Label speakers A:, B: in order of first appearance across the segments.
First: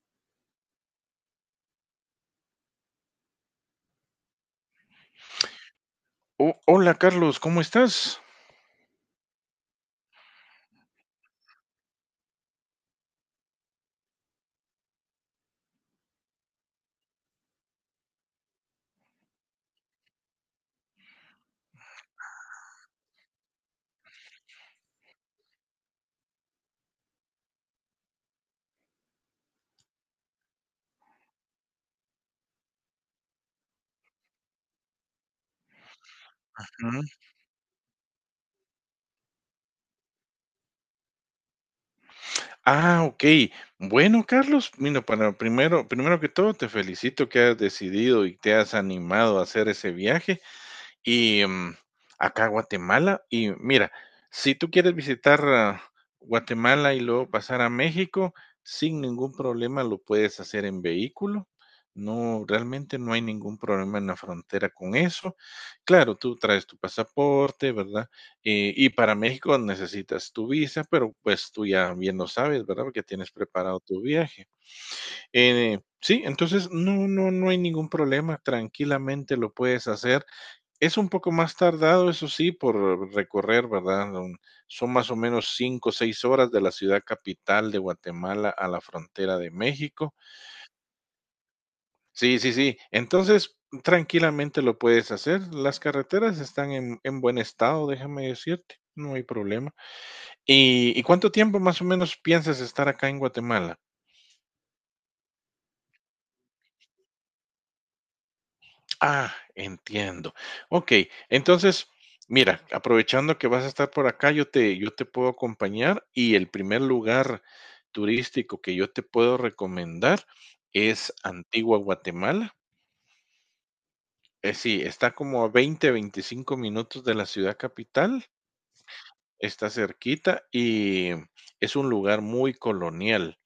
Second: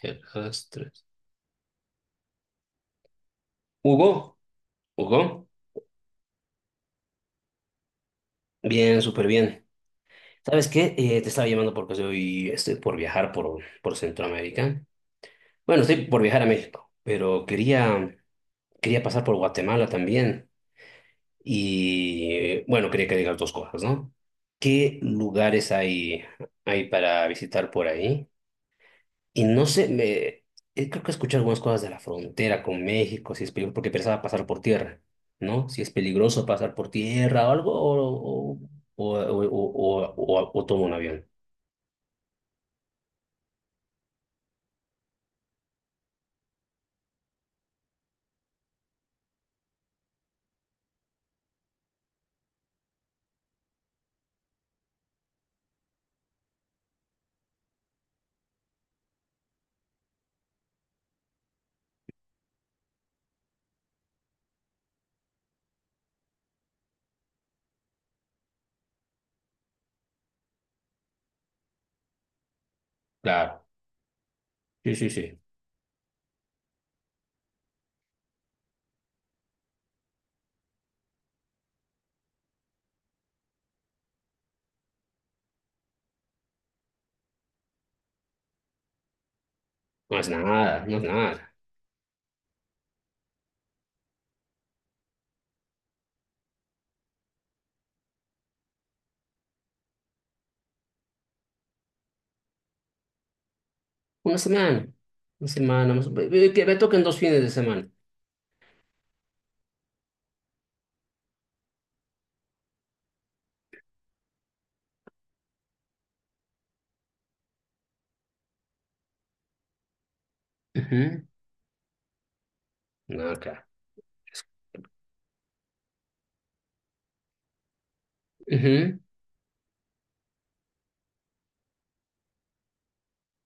A: El Astres. Hugo, Hugo,
B: Oh, hola Carlos, ¿cómo estás?
A: bien, súper bien. ¿Sabes qué? Te estaba llamando porque estoy por viajar por Centroamérica. Bueno, estoy por viajar a México, pero quería pasar por Guatemala también. Y bueno, quería que digas dos cosas, ¿no? ¿Qué lugares hay para visitar por ahí? Y no sé, creo que escuché algunas cosas de la frontera con México, si es peligroso, porque pensaba pasar por tierra, ¿no? Si es peligroso pasar por
B: Ujú.
A: tierra o algo, o tomo un avión.
B: Ah, okey. Bueno, Carlos, mira, para primero que todo, te felicito que has decidido y te has animado a hacer ese viaje. Y, mm, Acá Guatemala, y mira, si tú quieres visitar, Guatemala y luego pasar a México, sin ningún problema lo puedes hacer en vehículo. No, realmente no hay ningún problema en la frontera con eso. Claro, tú traes tu pasaporte, ¿verdad? Y para México necesitas tu visa, pero, pues, tú ya bien lo sabes, ¿verdad? Porque tienes
A: Claro,
B: preparado tu viaje.
A: sí, sí, sí.
B: Sí, entonces no hay ningún problema, tranquilamente lo puedes hacer, es un poco más tardado, eso sí, por recorrer, ¿verdad? Son más o menos 5, o 6 horas de la ciudad capital de Guatemala a la frontera de México.
A: No es nada, no es nada.
B: Sí, sí, sí. Entonces, tranquilamente lo puedes hacer. Las carreteras están en buen estado, déjame decirte. No hay problema. ¿Y cuánto tiempo más o menos piensas estar acá en Guatemala?
A: Una semana, una semana, más- que me toquen dos fines de semana.
B: Ah, entiendo. Ok, entonces, mira, aprovechando que vas a estar por acá, yo te puedo acompañar y el primer lugar turístico que yo te puedo recomendar es
A: Ujú.
B: Antigua Guatemala.
A: No, claro.
B: Sí, está como a 20, 25 minutos de la ciudad capital,
A: Ujú.
B: está cerquita y es un lugar muy colonial,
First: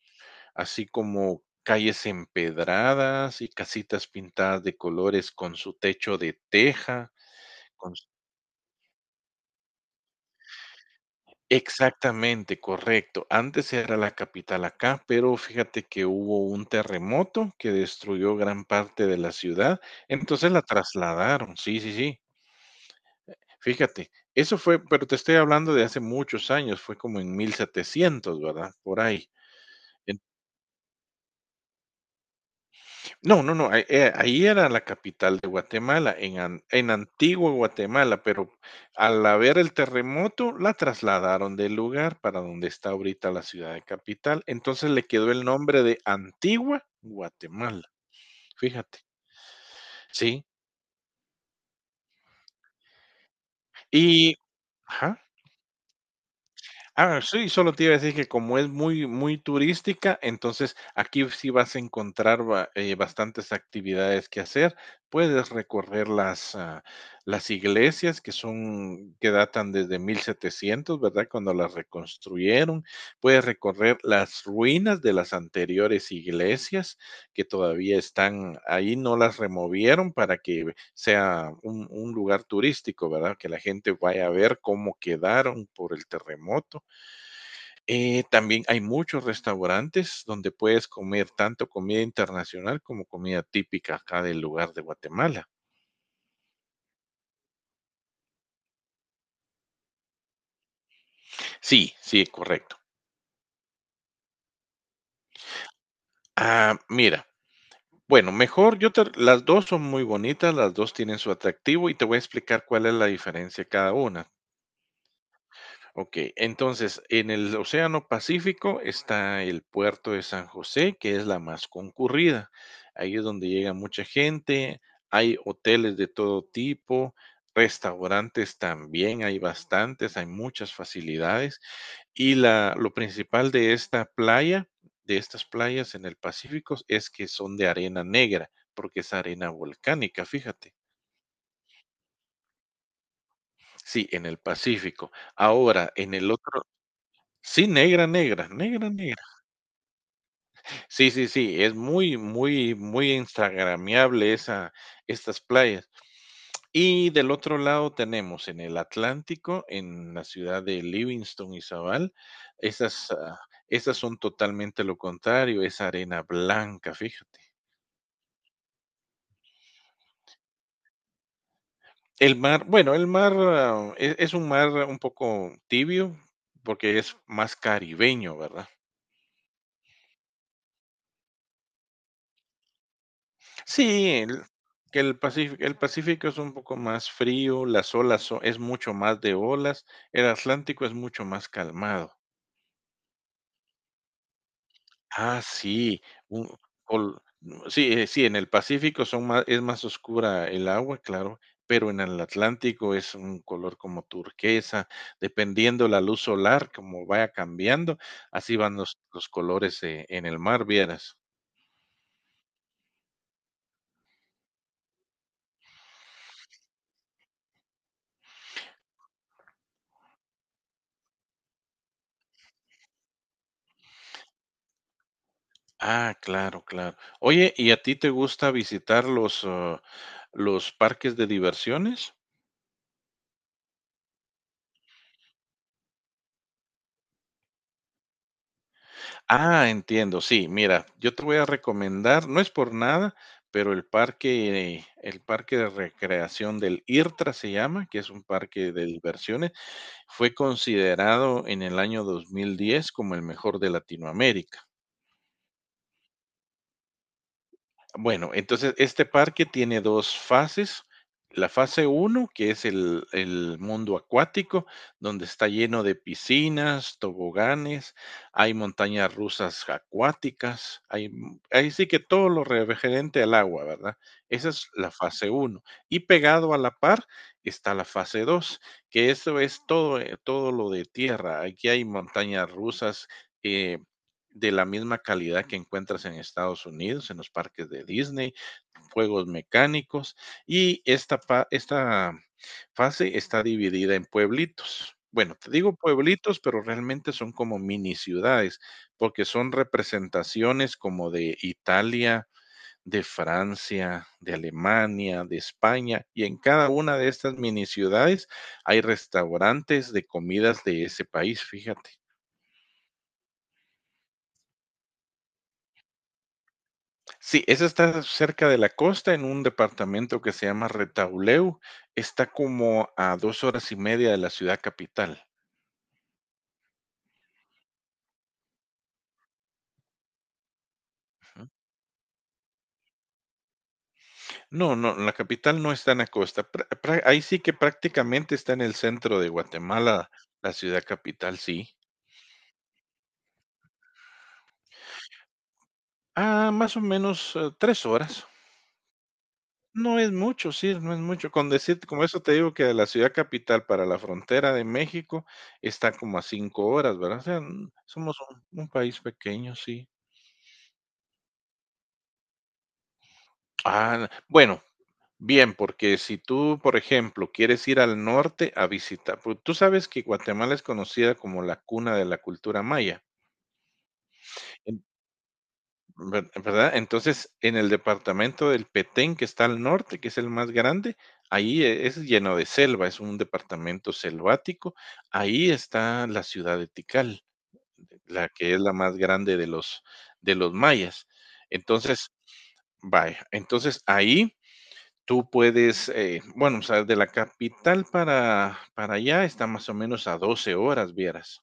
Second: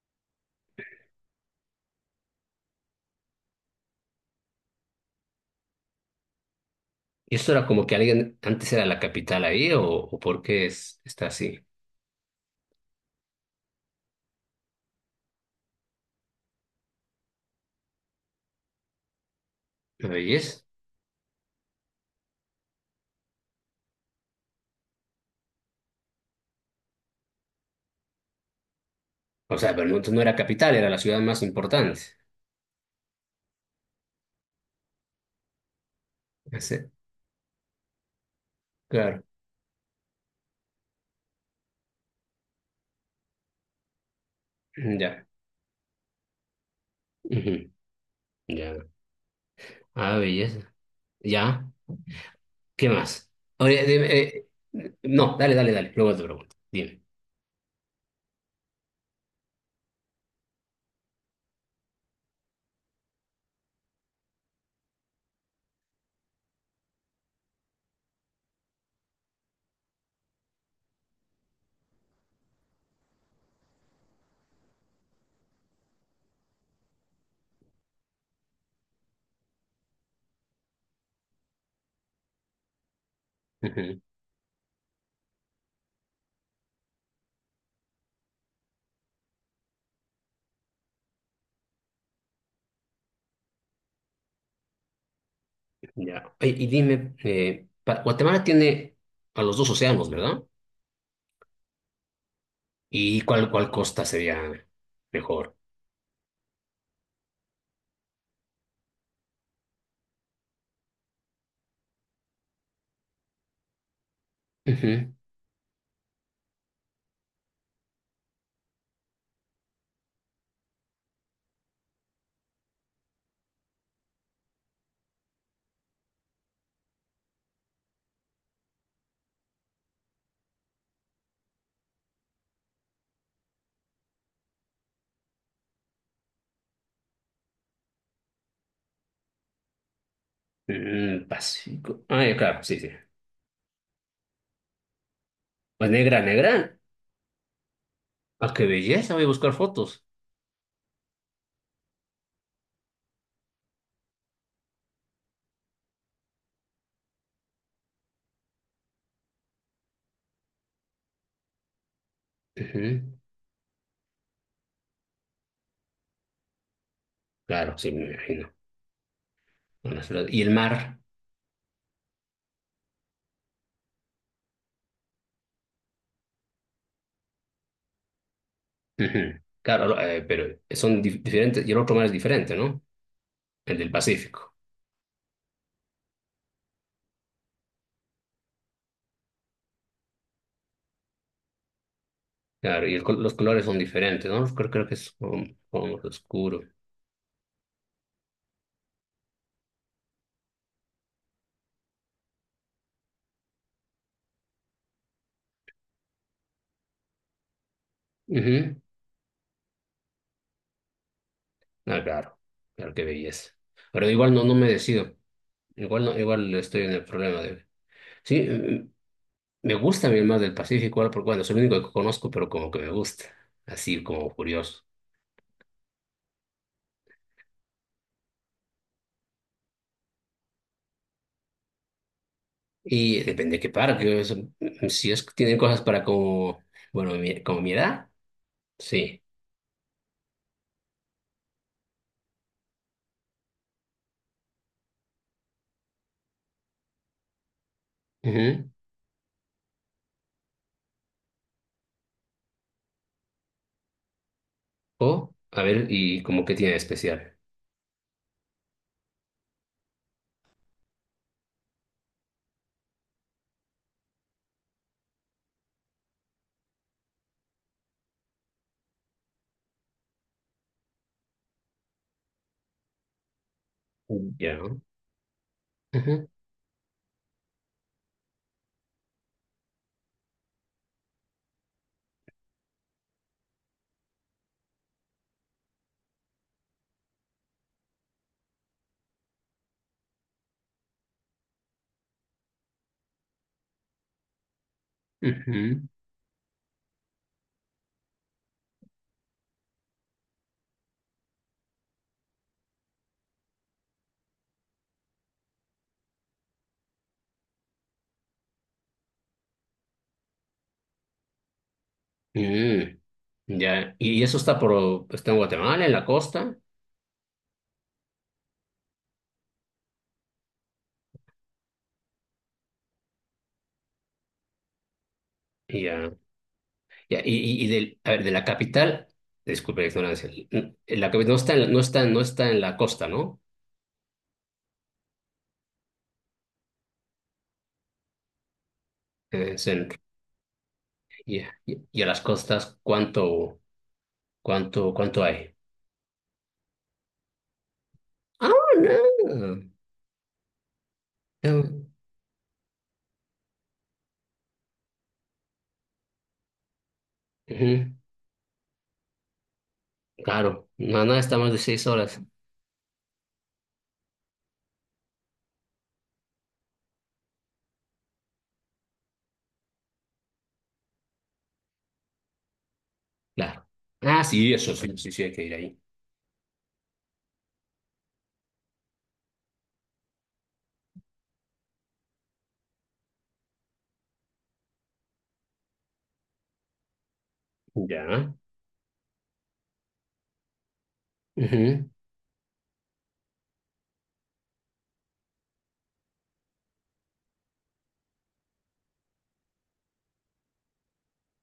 B: así como calles empedradas y casitas pintadas de colores con su techo de teja.
A: ¿Y esto era como que alguien antes era la capital ahí o por qué está así?
B: Exactamente, correcto. Antes era la capital acá, pero fíjate que hubo un terremoto que destruyó gran parte de la ciudad,
A: ¿No
B: entonces la
A: veis?
B: trasladaron. Sí, sí, sí. Fíjate, eso fue, pero te estoy hablando de hace muchos años, fue como en 1700, ¿verdad? Por ahí.
A: O sea, pero entonces no era capital, era la ciudad más importante.
B: No, no, no, ahí ahí era la capital de Guatemala, en an
A: Ese,
B: en Antigua Guatemala, pero
A: claro,
B: al haber el terremoto, la trasladaron del lugar para donde está ahorita la ciudad de capital, entonces le
A: ya.
B: quedó el nombre de Antigua
A: Ujú.
B: Guatemala,
A: Ya.
B: fíjate.
A: Ah,
B: Sí,
A: belleza. Ya. ¿Qué más? Oye, dime,
B: y ajá.
A: no, dale, dale, dale. Luego te pregunto. Dime.
B: Sí, solo te iba a decir que como es muy, muy turística, entonces aquí sí vas a encontrar bastantes actividades que hacer. Puedes recorrer las iglesias que son, que datan desde 1700, ¿verdad? Cuando las reconstruyeron. Puedes recorrer las ruinas de las anteriores iglesias que todavía están ahí, no las removieron para que sea un lugar turístico, ¿verdad? Que la gente
A: Ujú.
B: vaya a ver cómo quedaron por el terremoto. También hay muchos restaurantes donde puedes comer tanto comida internacional como comida típica acá del lugar de Guatemala.
A: Ya. Oye, y, dime, Guatemala tiene a los dos océanos, ¿verdad?
B: Sí, sí, correcto.
A: ¿Y cuál costa sería mejor?
B: Mira, bueno, las dos son muy bonitas, las dos tienen su atractivo y te voy a explicar cuál es la diferencia de cada una.
A: Ujú.
B: Ok, entonces en el Océano Pacífico está el puerto de San José, que es la más concurrida. Ahí es donde llega mucha gente, hay hoteles de todo tipo, restaurantes también, hay bastantes, hay muchas facilidades. Lo principal de esta playa, de estas playas en el Pacífico, es que son de arena negra, porque es arena volcánica, fíjate.
A: Mm, Pacífico. Ah, ya, claro, sí, sí.
B: Sí, en el Pacífico.
A: Pues
B: Ahora,
A: negra, negra.
B: sí, negra, negra,
A: Ah, qué
B: negra,
A: belleza,
B: negra.
A: voy a buscar fotos.
B: Sí, sí, sí, es muy, muy, muy instagramiable esa estas playas. Y del otro lado tenemos en el Atlántico, en la ciudad de Livingston, Izabal, esas,
A: Ujú.
B: ah, esas son totalmente lo contrario, es arena blanca, fíjate.
A: Claro, sí, me imagino. Con las flores. ¿Y el mar?
B: El mar, bueno, el mar es un mar un poco tibio, porque es más caribeño, ¿verdad?
A: Ujú. Claro, no, pero son diferentes y el otro mar es diferente, ¿no? El del
B: Sí, el-
A: Pacífico.
B: que el Pacífico es un poco más frío, es mucho más de olas, el Atlántico es mucho más calmado.
A: Claro, y los colores son diferentes, ¿no? Creo que es
B: Ah,
A: como, como
B: sí, un-
A: oscuro.
B: col- no, sí, Sí, en el Pacífico son más, es más oscura el agua, claro, pero en el Atlántico es un color como turquesa, dependiendo la luz solar, como vaya cambiando, así
A: Ujú.
B: van los colores en el mar, vieras.
A: Ah, claro, claro, qué belleza. Pero igual no, no me decido. Igual no, igual estoy en el problema de... Sí, mm, me gusta a mí el mar del Pacífico, ahora porque bueno, es el único que conozco, pero como que me gusta, así como curioso.
B: Ah, claro, claro. Oye, ¿y a ti te gusta visitar los parques de diversiones?
A: Y depende de qué parque, eso, mm, si es que tienen cosas para como, bueno, como mi edad, sí.
B: Ah, entiendo, sí, mira, yo te voy a recomendar, no es por nada, pero el parque de recreación del IRTRA se llama, que es un parque de diversiones, fue considerado en el año 2010 como el mejor de Latinoamérica.
A: O, a ver, ¿y como qué tiene de especial?
B: Bueno, entonces este parque tiene dos fases. La fase uno que es el mundo acuático, donde está lleno de piscinas, toboganes, hay montañas rusas acuáticas, ahí sí que todo lo referente al agua, ¿verdad? Esa
A: Ya.
B: es la fase uno. Y
A: Ujú,
B: pegado a la par está la fase 2, que eso es todo, todo lo de tierra. Aquí hay montañas rusas, eh, de la misma calidad que encuentras en Estados Unidos, en los parques de Disney, juegos mecánicos, y esta fase está dividida en pueblitos. Bueno, te digo
A: ujú.
B: pueblitos, pero realmente son como mini ciudades, porque son representaciones como de Italia, de Francia, de Alemania, de España, y en cada una de estas mini ciudades hay restaurantes de comidas de ese país, fíjate.
A: Mm, ya. ¿Y eso está por, pues, está en Guatemala, en la costa?
B: Sí, esa está cerca de la costa, en un departamento que se llama Retauleu. Está como a 2 horas y media de la ciudad capital.
A: Ya. Ya. Y, y del, a ver, de la capital, disculpe la ignorancia, la capital no
B: Ujú.
A: está no está, no está en la costa, ¿no?
B: No, no, la capital no está en la costa. Ahí sí que prácticamente está en el centro de
A: En el centro.
B: Guatemala, la ciudad capital,
A: Ya.
B: sí.
A: Y a las costas, ¿cuánto, cuánto hay?
B: Ah, más o menos 3 horas.
A: Ah, no.
B: No es mucho, sí, no es mucho. Con
A: Ah,
B: decirte, como eso te digo que de la ciudad capital para la frontera de México está como a 5 horas, ¿verdad? O sea,
A: ujú.
B: somos un país pequeño, sí.
A: Claro, no, no, está más de seis horas.
B: Ah, bueno, bien, porque si tú, por ejemplo, quieres ir al norte a visitar, pues, tú sabes que Guatemala es conocida como la cuna de la cultura maya,
A: Claro. Ah, sí, eso
B: en
A: sí, sí, sí, hay que ir ahí.
B: ver ¿verdad? Entonces, en el departamento del Petén, que está al norte, que es el más grande, ahí es lleno de selva, es un departamento selvático. Ahí está la ciudad de Tikal, la
A: Ya.
B: que es la más grande de los mayas.
A: Ujú,
B: Entonces, vaya, entonces ahí tú puedes, bueno, o sea, de la capital para allá está más o menos a 12 horas, vieras.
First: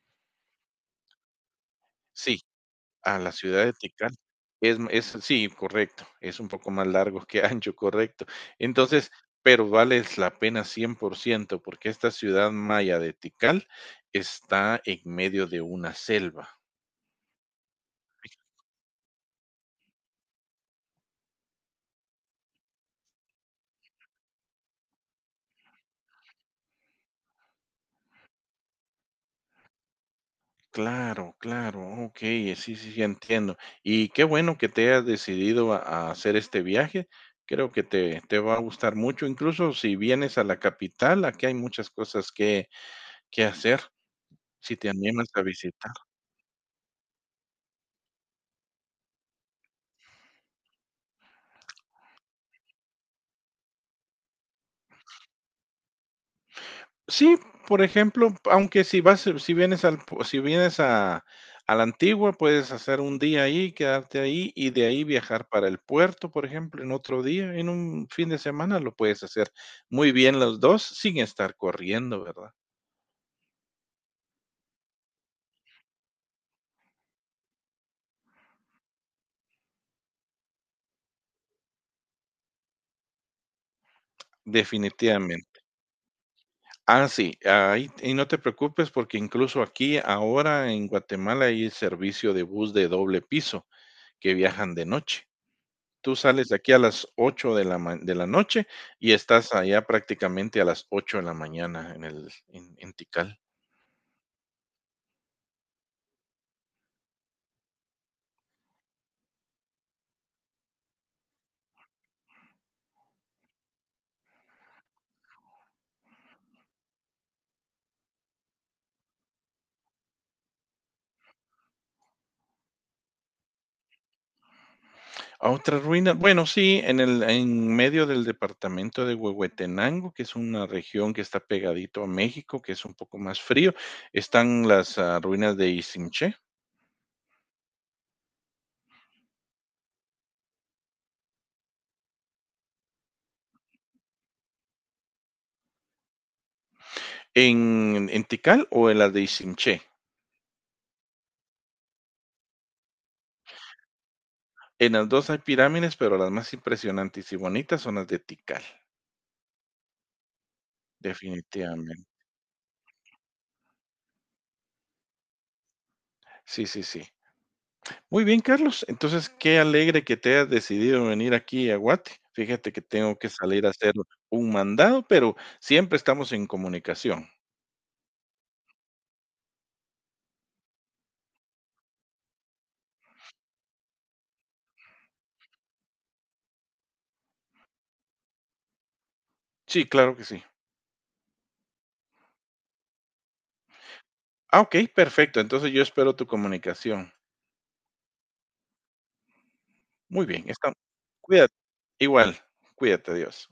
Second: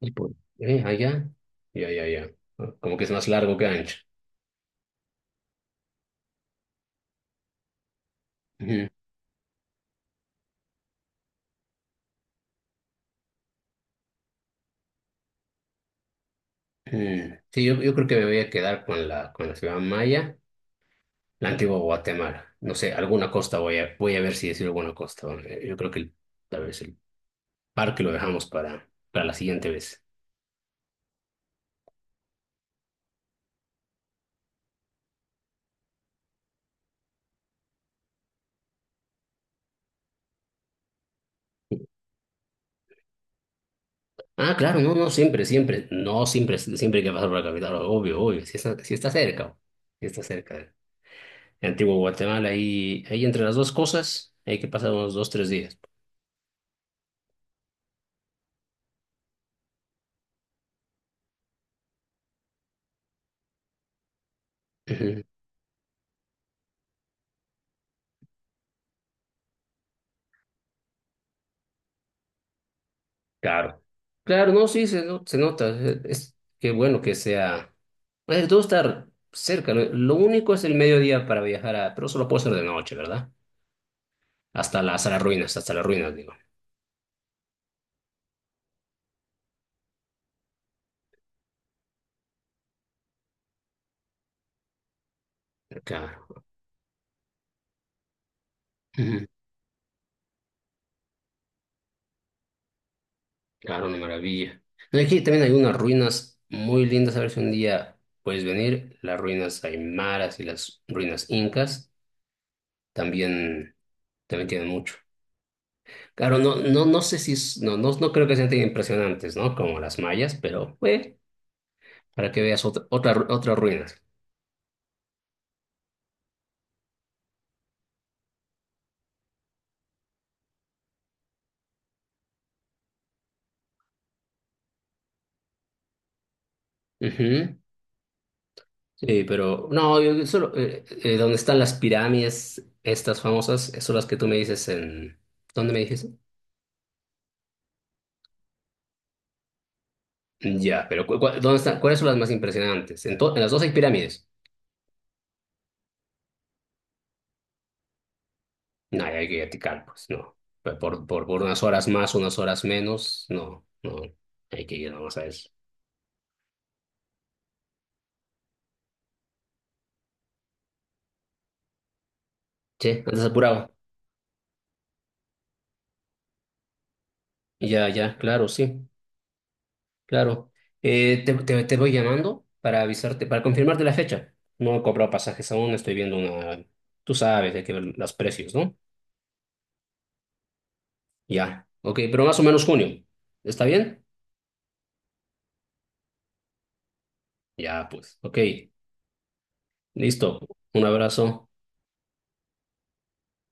A: y por allá. Ya, ya, ya.
B: Sí,
A: Ah, como que es
B: a
A: más
B: la
A: largo
B: ciudad
A: que
B: de
A: ancho.
B: Tikal. Sí, correcto, es un poco más largo que ancho, correcto.
A: Ujú,
B: Entonces, pero vale la pena 100% porque esta ciudad maya de Tikal está en medio de una selva.
A: ujú. Sí, yo creo que me voy a quedar con con la ciudad maya, la antigua Guatemala. No sé, alguna costa voy voy a ver si decir alguna costa. Bueno, yo creo que tal vez el parque lo dejamos para la siguiente vez.
B: Claro, claro, okey, sí, sí, sí, entiendo. Y qué bueno que te hayas decidido a hacer este viaje. Creo que te va a gustar mucho, incluso si vienes a la capital, aquí hay muchas cosas que hacer,
A: Ah,
B: si
A: claro,
B: te
A: no, no,
B: animas a
A: siempre, siempre.
B: visitar.
A: No, siempre, siempre hay que pasar por la capital, obvio, obvio. Si está, si está cerca, si está cerca. En Antigua Guatemala, ahí, ahí entre las dos cosas hay que pasar unos dos, tres días.
B: Sí, por ejemplo, aunque si vienes al, pu- si vienes a la antigua, puedes hacer un día ahí, quedarte ahí y de ahí viajar para el puerto, por ejemplo, en otro día, en un fin de semana lo puedes hacer muy bien los dos sin estar corriendo, ¿verdad?
A: Claro, claro, no, sí, se, no- se nota. Es- qué bueno que sea. Eh, todo estar cerca. Lo único es el mediodía para viajar a. Pero solo puedo hacer de noche, ¿verdad?
B: Definitivamente.
A: Hasta las ruinas, digo.
B: Ah, sí, ahí, y no te preocupes porque incluso aquí ahora en Guatemala hay servicio de bus de doble piso que viajan de noche. Tú
A: Claro.
B: sales de aquí a las 8 de la ma de la noche y
A: Ujú,
B: estás allá prácticamente a las 8 de la mañana en el en Tikal.
A: claro, una maravilla. No, aquí también hay unas ruinas muy lindas. A ver si un día puedes venir. Las ruinas aymaras y las ruinas incas también, también tienen mucho. Claro, no, no, no sé si. No, no, no creo que sean tan impresionantes, ¿no? Como las mayas, pero bueno, para que veas otra ruina.
B: A otra ruina, bueno, sí, en el en medio del departamento de Huehuetenango, que es una región que está pegadito a México, que es un poco más frío, están ruinas de Isimché.
A: Ujú. Sí, pero no, yo solo, donde están las pirámides, estas famosas, son las que tú me dices en... ¿Dónde me dijiste?
B: En Tikal o en las de Isimché.
A: Ya, pero ¿dónde están? ¿Cuáles son las más impresionantes? ¿En, en las dos hay pirámides?
B: En las 2 hay pirámides, pero las más impresionantes y bonitas son las de Tikal,
A: No, hay que eticar, pues no. Por, por unas horas
B: definitivamente.
A: más, unas horas menos, no, no. Hay que ir nomás a eso.
B: Sí, sí, sí. Muy bien, Carlos. Entonces, qué alegre que te hayas decidido venir aquí a Guate. Fíjate que
A: Che,
B: tengo
A: andas
B: que salir
A: apurado.
B: a hacer un mandado, pero siempre estamos en comunicación.
A: Ya, ya, claro, sí. Claro. Te voy llamando para avisarte, para confirmarte la fecha. No he cobrado pasajes aún, estoy viendo una... Tú sabes, hay que ver los precios, ¿no?
B: Sí, claro que sí.
A: Ya. Ok, pero más o menos junio. ¿Está bien?
B: Ah, ok, perfecto. Entonces yo espero tu comunicación.
A: Ya, pues. Ok.
B: Muy
A: Listo.
B: bien, está.
A: Un abrazo.
B: Cuídate. Igual, cuídate, adiós.